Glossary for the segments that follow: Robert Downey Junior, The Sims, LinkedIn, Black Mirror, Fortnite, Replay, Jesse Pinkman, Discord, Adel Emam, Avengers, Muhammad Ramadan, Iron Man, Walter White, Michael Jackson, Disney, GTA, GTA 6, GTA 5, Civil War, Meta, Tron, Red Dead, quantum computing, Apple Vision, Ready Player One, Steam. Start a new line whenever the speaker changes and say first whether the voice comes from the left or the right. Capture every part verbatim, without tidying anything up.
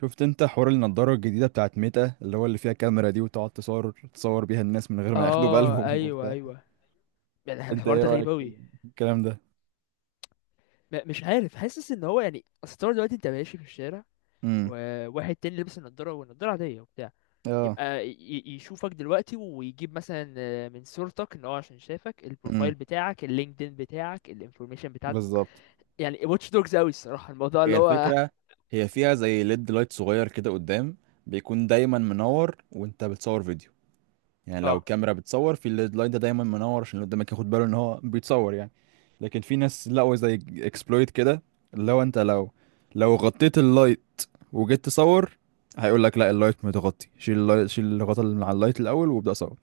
right: شفت انت حوار النضارة الجديدة بتاعت ميتا اللي هو اللي فيها كاميرا دي وتقعد تصور تصور بيها الناس من غير ما ياخدوا
left: اه،
right: بالهم
left: ايوه،
right: وبتاع.
left: ايوه. يعني
right: انت
left: الحوار
right: ايه
left: ده غريب
right: رأيك في
left: اوي.
right: الكلام ده؟
left: م- مش عارف، حاسس ان هو، يعني، اصل طول دلوقتي انت ماشي في الشارع
right: امم.
left: وواحد تاني لابس النضاره، والنضاره عاديه وبتاع،
right: اه.
left: يبقى ي- ي- يشوفك دلوقتي ويجيب مثلا، آه، من صورتك، ان هو عشان شافك،
right: امم.
left: البروفايل بتاعك، اللينكدين بتاعك، الانفورميشن بتاعتك.
right: بالظبط.
left: يعني واتش دوجز اوي الصراحه الموضوع
right: هي
left: اللي هو.
right: الفكرة. هي فيها زي ليد لايت صغير كده قدام، بيكون دايما منور وانت بتصور فيديو. يعني لو
left: اه.
right: الكاميرا بتصور في اللاين ده دايما منور عشان اللي قدامك ياخد باله ان هو بيتصور يعني. لكن في ناس لقوا زي اكسبلويت كده، اللي هو انت لو لو غطيت اللايت وجيت تصور هيقول لك لا، اللايت متغطي، شيل اللايت، شيل الغطا اللي على اللايت الاول وابدا صور.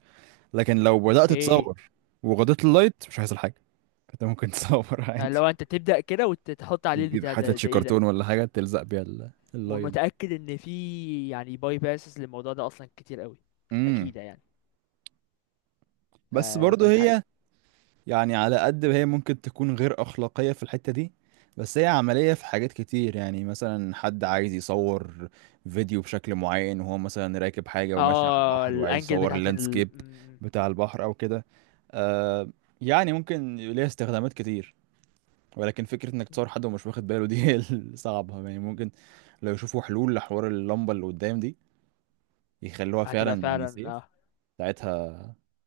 right: لكن لو بدات
left: اوكي.
right: تصور وغطيت اللايت مش هيحصل حاجه. انت ممكن تصور
left: يعني
right: عادي،
left: لو انت تبدا كده وتحط عليه
right: وتجيب
left: البتاع
right: حتة
left: ده،
right: شي
left: ده ايه ده؟
right: كرتون ولا حاجه تلزق بيها ال- اللايت ده.
left: ومتاكد ان في، يعني، باي باسز للموضوع ده اصلا كتير اوي.
right: امم.
left: اكيد يعني. ف...
right: بس برضه هي، يعني على قد ما هي ممكن تكون غير أخلاقية في الحتة دي، بس هي عملية في حاجات كتير. يعني مثلا حد عايز يصور فيديو بشكل معين وهو مثلا راكب حاجة وماشي على
left: اه
right: البحر وعايز
left: الانجل
right: يصور
left: بتاعت ال...
right: اللاندسكيب
left: م-
right: بتاع البحر أو كده. آه. يعني ممكن ليها استخدامات كتير، ولكن فكرة إنك
left: م.
right: تصور حد ومش واخد باله دي هي الصعبة. يعني ممكن لو يشوفوا حلول لحوار اللمبة اللي قدام دي يخلوها
left: هتبقى
right: فعلا يعني
left: فعلا،
right: سيف.
left: اه،
right: ساعتها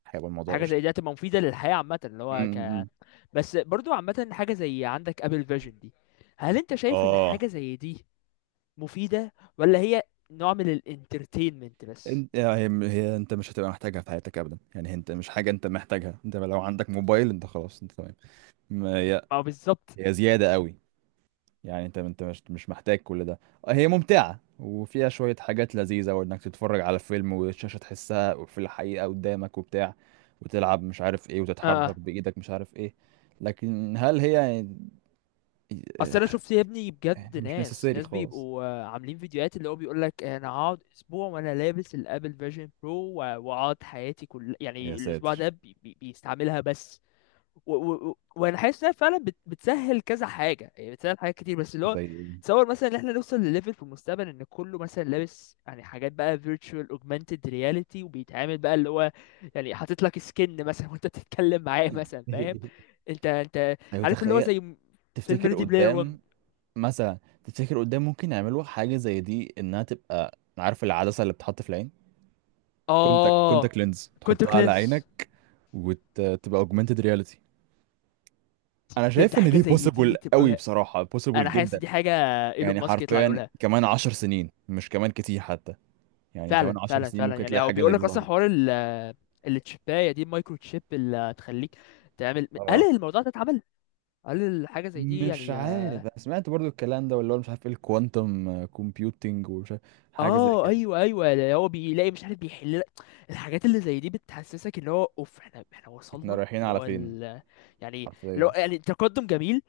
right: هيبقى الموضوع
left: حاجه
right: قشطة.
left: زي دي هتبقى مفيده للحياه عامه اللي
right: م-
left: هو ك.
right: م.
left: بس برضو عامه، حاجه زي عندك ابل فيجن دي، هل انت شايف ان
right: اه.
left: حاجه زي دي مفيده ولا هي نوع من الانترتينمنت بس؟
right: انت هي هي انت مش هتبقى محتاجها في حياتك ابدا. يعني انت مش حاجه انت محتاجها. انت لو عندك موبايل انت خلاص انت تمام. ما هي،
left: ما هو بالظبط.
right: هي زياده قوي. يعني انت انت مش مش محتاج كل ده. هي ممتعه وفيها شويه حاجات لذيذه، وانك تتفرج على فيلم والشاشه تحسها في الحقيقه قدامك وبتاع، وتلعب مش عارف ايه وتتحرك
left: اه،
right: بايدك مش عارف ايه. لكن هل هي يعني؟
left: اصل انا شفت يا ابني
right: يعني
left: بجد
right: مش
left: ناس
right: نسيسري
left: ناس
right: خالص.
left: بيبقوا، آه، عاملين فيديوهات اللي هو بيقول لك انا هقعد اسبوع وانا لابس الابل فيجن برو، واقعد حياتي كل،
right: يا
left: يعني، الاسبوع
right: ساتر.
left: ده بي... بي... بيستعملها بس. و... و... و- وانا حاسس انها فعلا بت... بتسهل كذا حاجه، يعني بتسهل حاجات كتير، بس اللي هو
right: زي.
left: تصور مثلا ان احنا نوصل لليفل في المستقبل ان كله مثلا لابس، يعني، حاجات بقى virtual augmented reality وبيتعامل بقى اللي هو، يعني، حاطط لك سكن مثلا وانت بتتكلم معاه مثلا، فاهم؟ انت، انت
right: ايوه،
left: عارف اللي هو
right: تخيل.
left: زي م- فيلم
right: تفتكر
left: ريدي بلاير وان.
right: قدام مثلا. تفتكر قدام ممكن يعملوا حاجة زي دي، انها تبقى، عارف العدسة اللي بتحط في العين، كونتاكت
left: اه.
right: كونتاكت لينز،
left: كونتر
right: تحطها على
left: كلينس.
right: عينك وتبقى اوجمانتد رياليتي. انا
left: يا
right: شايف
left: ده
right: ان
left: حاجه
right: دي
left: زي
right: بوسيبل
left: دي
right: قوي،
left: تبقى،
right: بصراحة بوسيبل
left: انا حاسس
right: جدا.
left: دي حاجه ايلون
right: يعني
left: ماسك يطلع
right: حرفيا
left: يقولها.
right: كمان عشر سنين، مش كمان كتير حتى. يعني كمان
left: فعلا
right: عشر
left: فعلا
right: سنين
left: فعلا.
right: ممكن
left: يعني
right: تلاقي
left: هو
right: حاجة زي
left: بيقول
right: دي
left: لك اصلا
right: ظهرت.
left: حوار التشيبايه دي، المايكرو تشيب اللي تخليك تعمل، هل
right: اه.
left: الموضوع ده اتعمل؟ هل الحاجه زي دي،
right: مش
left: يعني؟
right: عارف، أنا سمعت برضو الكلام ده واللي هو مش عارف ايه، الكوانتم كومبيوتنج ومش عارف حاجة زي
left: اه
right: كده.
left: ايوه ايوه، اللي هو بيلاقي مش عارف بيحل لك الحاجات اللي زي دي، بتحسسك اللي هو اوف، احنا احنا
right: احنا
left: وصلنا
right: رايحين
left: اللي
right: على
left: هو
right: فين
left: ال... يعني. اللي
right: حرفيا؟
left: هو، يعني، تقدم جميل،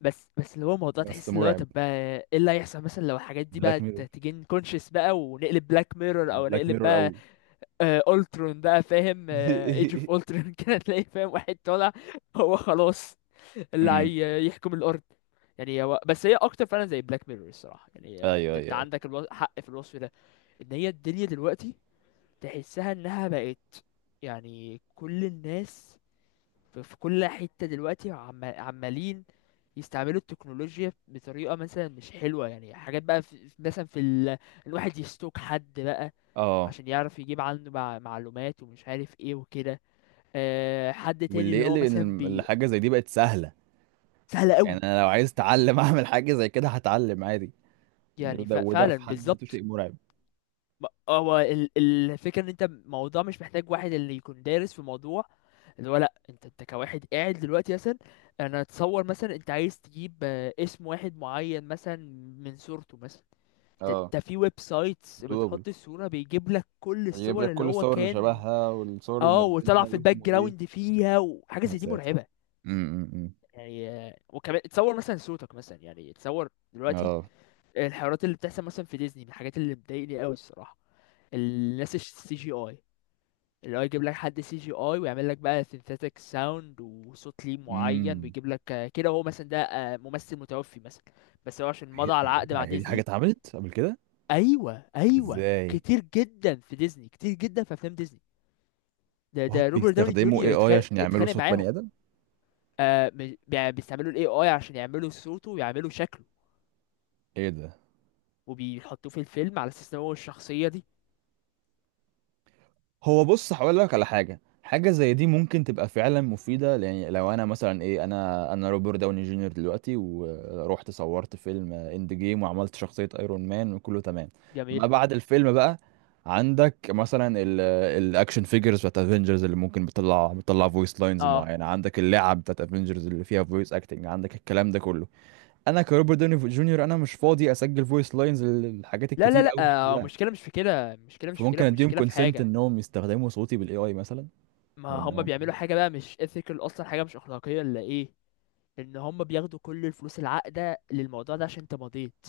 left: بس بس اللي هو موضوع
right: بس
left: تحس اللي هو
right: مرعب.
left: طب بقى ايه اللي هيحصل مثلا لو الحاجات دي
right: بلاك
left: بقى ت-
right: ميرور،
left: تجين كونشس بقى، ونقلب بلاك ميرور، او
right: بلاك
left: نقلب
right: ميرور
left: بقى
right: قوي.
left: آه... الترون بقى، فاهم؟ ايج اوف الترون كده تلاقي، فاهم، واحد طالع، هو خلاص اللي
right: امم.
left: هي- يحكم الارض. يعني هو بس هي اكتر فعلا زي بلاك ميرور الصراحه يعني. آه،
right: ايوه ايوه
left: انت، انت
right: ايوه.
left: عندك الو... حق في الوصف ده. ان هي الدنيا دلوقتي تحسها انها بقت، يعني، كل الناس في في كل حته دلوقتي عم... عمالين يستعملوا التكنولوجيا بطريقه مثلا مش حلوه، يعني حاجات بقى في... في- مثلا في ال... الواحد يستوك حد بقى
right: اه.
left: عشان يعرف يجيب عنه مع... معلومات ومش عارف ايه وكده. أه... حد تاني
right: واللي
left: اللي هو
right: يقلق ان
left: مثلا
right: الم-
left: بي.
right: الحاجه زي دي بقت سهله.
left: سهله
right: يعني
left: قوي.
right: انا لو عايز اتعلم اعمل حاجه زي كده هتعلم عادي.
left: يعني ف...
right: وده وده
left: فعلا
right: في حد ذاته
left: بالظبط.
right: شيء مرعب.
left: ما- هو ال- الفكرة ان انت الموضوع مش محتاج واحد اللي يكون دارس في الموضوع اللي هو، لا، انت انت كواحد قاعد دلوقتي مثلا. انا اتصور مثلا انت عايز تجيب، آه، اسم واحد معين مثلا، من صورته مثلا. انت
right: اه.
left: انت في ويب سايتس
right: دوبل.
left: بتحط الصورة، بيجيب لك كل
right: يجيب
left: الصور
right: لك
left: اللي
right: كل
left: هو
right: الصور اللي
left: كان،
right: شبهها والصور اللي
left: اه، وطلع
right: منزلها
left: في الباك
right: واسمه ايه.
left: جراوند فيها، وحاجة
right: يا
left: زي دي
right: ساتر.
left: مرعبة.
right: امم، امم.
left: يعني آه، وكمان تصور مثلا صوتك مثلا، يعني تصور دلوقتي
right: اه.
left: الحوارات اللي بتحصل مثلا في ديزني، من الحاجات اللي بتضايقني قوي الصراحة الناس السي جي اي. اللي هو يجيب لك حد سي جي اي، ويعمل لك بقى سينثيتك ساوند وصوت ليه معين،
right: امم.
left: ويجيب لك آه، كده، هو مثلا ده آه، ممثل متوفي مثلا، بس هو عشان
right: إيه؟
left: مضى على العقد
right: ده؟
left: مع
right: هي دي حاجه
left: ديزني.
right: اتعملت قبل كده؟
left: ايوه ايوه،
right: ازاي؟
left: كتير جدا في ديزني، كتير جدا في افلام ديزني. ده
right: وات،
left: ده روبرت داوني
right: بيستخدموا اي
left: جونيور
right: اي
left: اتخانق
right: عشان يعملوا
left: اتخانق
right: صوت بني
left: معاهم.
right: ادم؟
left: آه م- بي- بيستعملوا الاي اي عشان يعملوا صوته ويعملوا شكله،
right: ايه ده؟
left: وبيحطوه في الفيلم على اساس ان هو الشخصيه دي.
right: هو بص، هقول لك على حاجه. حاجه زي دي ممكن تبقى فعلا مفيده. يعني لو انا مثلا ايه، انا انا روبرت داوني جونيور دلوقتي، ورحت صورت فيلم اند جيم وعملت شخصيه ايرون مان وكله تمام. ما
left: جميل.
right: بعد الفيلم بقى، عندك مثلا ال- الاكشن فيجرز بتاعت افنجرز اللي ممكن بتطلع بتطلع فويس لاينز
left: اه،
right: معينه، عندك اللعب بتاعت افنجرز اللي فيها فويس اكتنج، عندك الكلام ده كله. انا كروبرت داوني جونيور انا مش فاضي اسجل فويس لاينز للحاجات
left: لا لا
right: الكتير
left: لا.
right: قوي دي
left: آه
right: كلها.
left: المشكله مش في كده، المشكله مش في كده،
right: فممكن اديهم
left: المشكله في
right: كونسنت
left: حاجه.
right: انهم يستخدموا صوتي بالاي اي مثلا.
left: ما هم
right: وانهم.
left: بيعملوا حاجة بقى مش ethical أصلا، حاجة مش أخلاقية ولا إيه. إن هم بياخدوا كل الفلوس العاقدة للموضوع ده عشان أنت مضيت،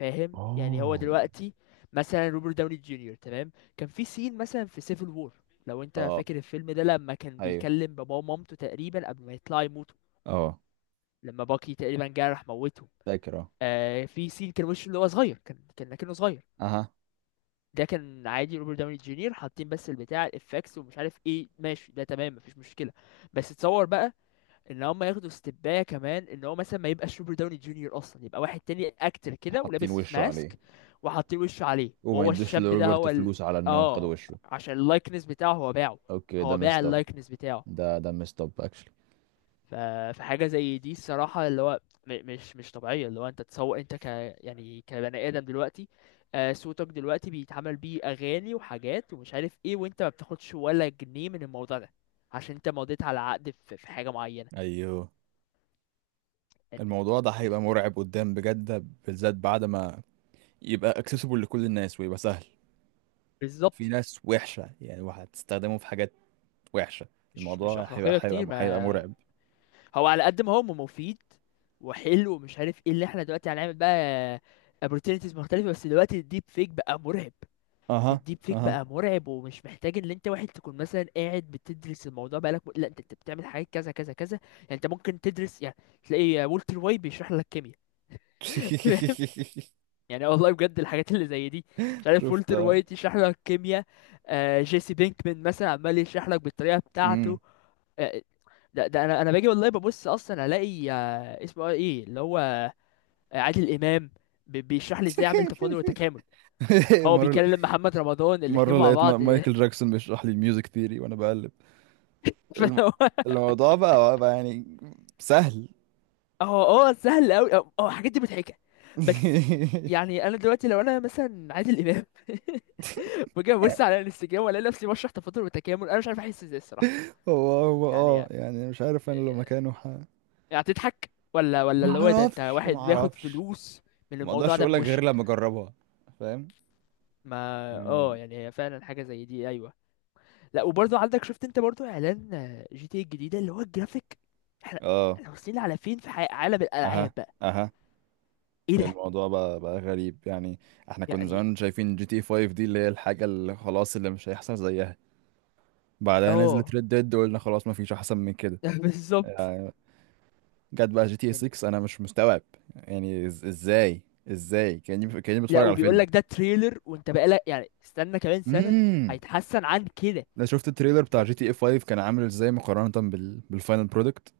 left: فاهم؟ يعني هو
right: اه.
left: دلوقتي مثلا روبرت داوني جونيور تمام، كان في سين مثلا في سيفل وور، لو أنت
right: اه
left: فاكر الفيلم ده، لما كان
right: ايوه
left: بيكلم باباه ومامته تقريبا قبل ما يطلعوا يموتوا.
right: اه.
left: لما باكي تقريبا جه راح موته.
right: فاكر اه.
left: آه، في سين كان وشه اللي هو صغير، كان كان لكنه صغير.
right: اها.
left: ده كان عادي روبرت داوني جونيور، حاطين بس البتاع الافكس ومش عارف ايه ماشي، ده تمام، مفيش مشكلة. بس تصور بقى ان هم ياخدوا استباية كمان، ان هو مثلا ما يبقاش روبرت داوني جونيور اصلا، يبقى واحد تاني اكتر كده،
right: حاطين
left: ولابس
right: وشه عليه.
left: ماسك وحاطين وشه عليه،
right: وما
left: وهو
right: يدوش
left: الشاب ده
right: لروبرت
left: هو ال...
right: فلوس على انهم خدوا
left: اه.
right: وشه.
left: عشان اللايكنس بتاعه هو باعه،
right: اوكي، ده
left: هو باع
right: مستب.
left: اللايكنس بتاعه.
right: ده ده مستب اكشلي.
left: ف... فحاجة زي دي الصراحة اللي هو، م... مش مش طبيعية. اللي هو انت تسوق انت ك، يعني كبني ادم دلوقتي، آه صوتك دلوقتي بيتعمل بيه اغاني وحاجات ومش عارف ايه، وانت ما بتاخدش ولا جنيه من الموضوع ده عشان انت مضيت على عقد في في حاجة معينة،
right: ايوه.
left: يعني.
right: الموضوع ده هيبقى مرعب قدام، بجد ده. بالذات بعد ما يبقى اكسسبل لكل الناس ويبقى سهل. في
left: بالظبط.
right: ناس وحشة يعني، وهتستخدمه في حاجات وحشة.
left: مش مش
right: الموضوع هيبقى
left: اخلاقيه
right: هيبقى
left: كتير.
right: هيبقى
left: ما
right: مرعب.
left: هو على قد ما هو مفيد وحلو ومش عارف ايه، اللي احنا دلوقتي هنعمل بقى opportunities مختلفه، بس دلوقتي الديب فيك بقى مرعب.
right: اها،
left: الديب فيك
right: اها.
left: بقى مرعب، ومش محتاج ان انت واحد تكون مثلا قاعد بتدرس الموضوع بقالك م... لا، انت انت بتعمل حاجات كذا كذا كذا، يعني انت ممكن تدرس، يعني تلاقي والتر وايت بيشرح لك كيمياء فاهم؟ يعني والله بجد الحاجات اللي زي دي، مش عارف،
right: شفت.
left: والتر وايت يشرح لك كيمياء. آه جيسي بينكمان مثلا عمال يشرح لك بالطريقه
right: امم.
left: بتاعته. آه، ده, ده انا انا باجي والله ببص اصلا الاقي آه، اسمه ايه اللي هو عادل امام بي- بيشرح لي ازاي اعمل تفاضل وتكامل. هو
right: مرة،
left: بيكلم محمد رمضان الاتنين
right: مرة
left: مع
right: لقيت ما-
left: بعض
right: مايكل جاكسون بيشرح لي الميوزك ثيري وانا بقلب، الم...
left: فهو
right: الموضوع بقى بقى يعني سهل.
left: هو هو سهل قوي، هو هو الحاجات دي مضحكه بس. يعني انا دلوقتي لو انا مثلا عادل امام باجي ابص على الانستجرام والاقي نفسي بشرح تفاضل وتكامل، انا مش عارف احس ازاي الصراحه.
right: هو هو
left: يعني
right: اه،
left: يعني
right: يعني مش عارف، انا لو مكانه ح...
left: يعني، هتضحك ولا ولا
right: ما
left: اللي هو ده، انت
right: اعرفش،
left: واحد
right: ما
left: بياخد
right: اعرفش.
left: فلوس من
right: ما
left: الموضوع
right: اقدرش
left: ده
right: اقول لك غير
left: بوشك؟
right: لما اجربها. فاهم
left: ما
right: يعني.
left: اه، يعني هي فعلا حاجه زي دي، ايوه. لا، وبرضه عندك، شفت انت برضه اعلان جي تي إيه الجديده اللي هو الجرافيك؟ احنا،
right: اه.
left: احنا واصلين على فين في حي- عالم الالعاب
right: اها،
left: بقى؟
right: اها.
left: ايه ده،
right: الموضوع بقى بقى غريب يعني. احنا كنا
left: يعني.
right: زمان شايفين جي تي فايف دي، اللي هي الحاجة اللي خلاص اللي مش هيحصل زيها. بعدها نزلت
left: اه
right: ريد ديد وقلنا خلاص ما فيش احسن من كده.
left: بالظبط
right: آه، جت بقى جي تي
left: يعني.
right: ستة، انا مش مستوعب. يعني إز- ازاي ازاي كاني كاني
left: لا
right: بتفرج على
left: وبيقول
right: فيلم.
left: لك ده تريلر، وانت بقى لك يعني استنى كمان سنه،
right: امم.
left: هيتحسن عن كده.
right: انا شفت التريلر
left: ف...
right: بتاع جي تي اي فايف كان عامل ازاي مقارنة بال... بالفاينل برودكت.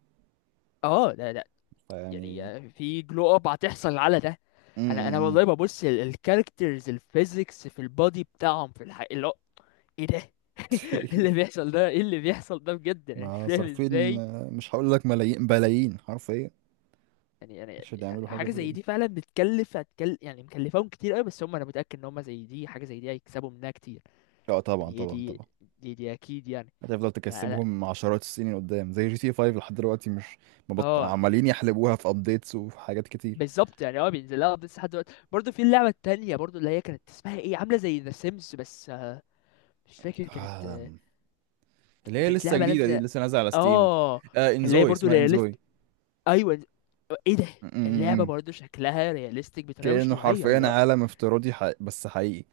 left: اه، لا لا.
right: فيعني.
left: يعني في جلو اب هتحصل على ده. انا انا
right: امم.
left: والله ببص الكاركترز، الفيزيكس في البادي بتاعهم في الحقيقة اللي هو ايه ده اللي بيحصل ده، ايه اللي بيحصل ده بجد، انا مش
right: ما
left: فاهم
right: صارفين
left: ازاي.
right: آه، مش هقول لك ملايين بلايين حرفيا
left: يعني يعني
right: عشان
left: يعني
right: يعملوا حاجة
left: حاجه
right: زي
left: زي
right: دي.
left: دي فعلا بتكلف، هتكل، يعني مكلفاهم كتير قوي بس هم، انا متاكد ان هم زي دي حاجه زي دي هيكسبوا منها كتير،
right: اه، طبعا
left: يعني هي
right: طبعا
left: دي
right: طبعا.
left: دي دي اكيد يعني.
right: هتفضل
left: انا انا
right: تكسبهم عشرات السنين قدام، زي جي تي فايف لحد دلوقتي مش مبط...
left: اه
right: عمالين يحلبوها في ابديتس وحاجات كتير.
left: بالظبط. يعني اه بينزل لها، بس لحد دلوقتي برضه، في اللعبه التانية برضه، اللي هي كانت اسمها ايه، عامله زي ذا سيمز بس. آه، مش فاكر كانت.
right: آه،
left: آه،
right: اللي هي
left: كانت
right: لسه
left: لعبه
right: جديدة دي،
left: نازله.
right: لسه نازلة على ستيم.
left: اه
right: آه،
left: اللي هي
right: انزوي،
left: برضه
right: اسمها
left: رياليست،
right: انزوي.
left: ايوه. ايه ده.
right: م- م-
left: اللعبه
right: م.
left: برضه شكلها رياليستيك بطريقه مش
right: كأنه
left: طبيعيه،
right: حرفيا
left: لا.
right: عالم افتراضي حق... بس حقيقي.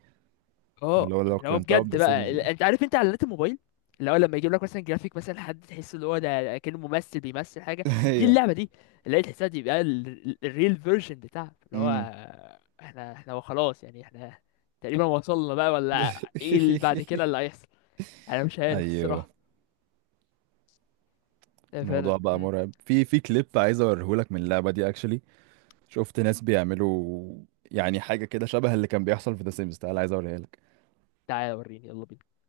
right: اللي
left: اه،
right: هو لو
left: اللي هو
right: قارنتها بذا
left: بجد
right: سيمز
left: بقى ال-
right: يعني.
left: انت عارف انت، اعلانات الموبايل اللي هو لما يجيب لك مثلا جرافيك مثلا حد تحس ان هو ده كأنه ممثل بيمثل حاجه، دي
right: ايوه.
left: اللعبه دي اللي هي تحسها دي بقى الريل فيرجن بتاعها اللي هو.
right: م.
left: احنا احنا خلاص يعني، احنا تقريبا وصلنا بقى، ولا ايه اللي بعد كده اللي هيحصل؟ انا مش عارف
right: ايوه.
left: الصراحه. لا،
right: الموضوع
left: فعلا.
right: بقى
left: مم.
right: مرعب. في في كليب عايز اوريهولك من اللعبة دي اكشلي. شفت ناس بيعملوا يعني حاجة كده شبه اللي كان بيحصل في ذا سيمز. تعالى عايز اوريها لك.
left: تعالى وريني يلا بينا.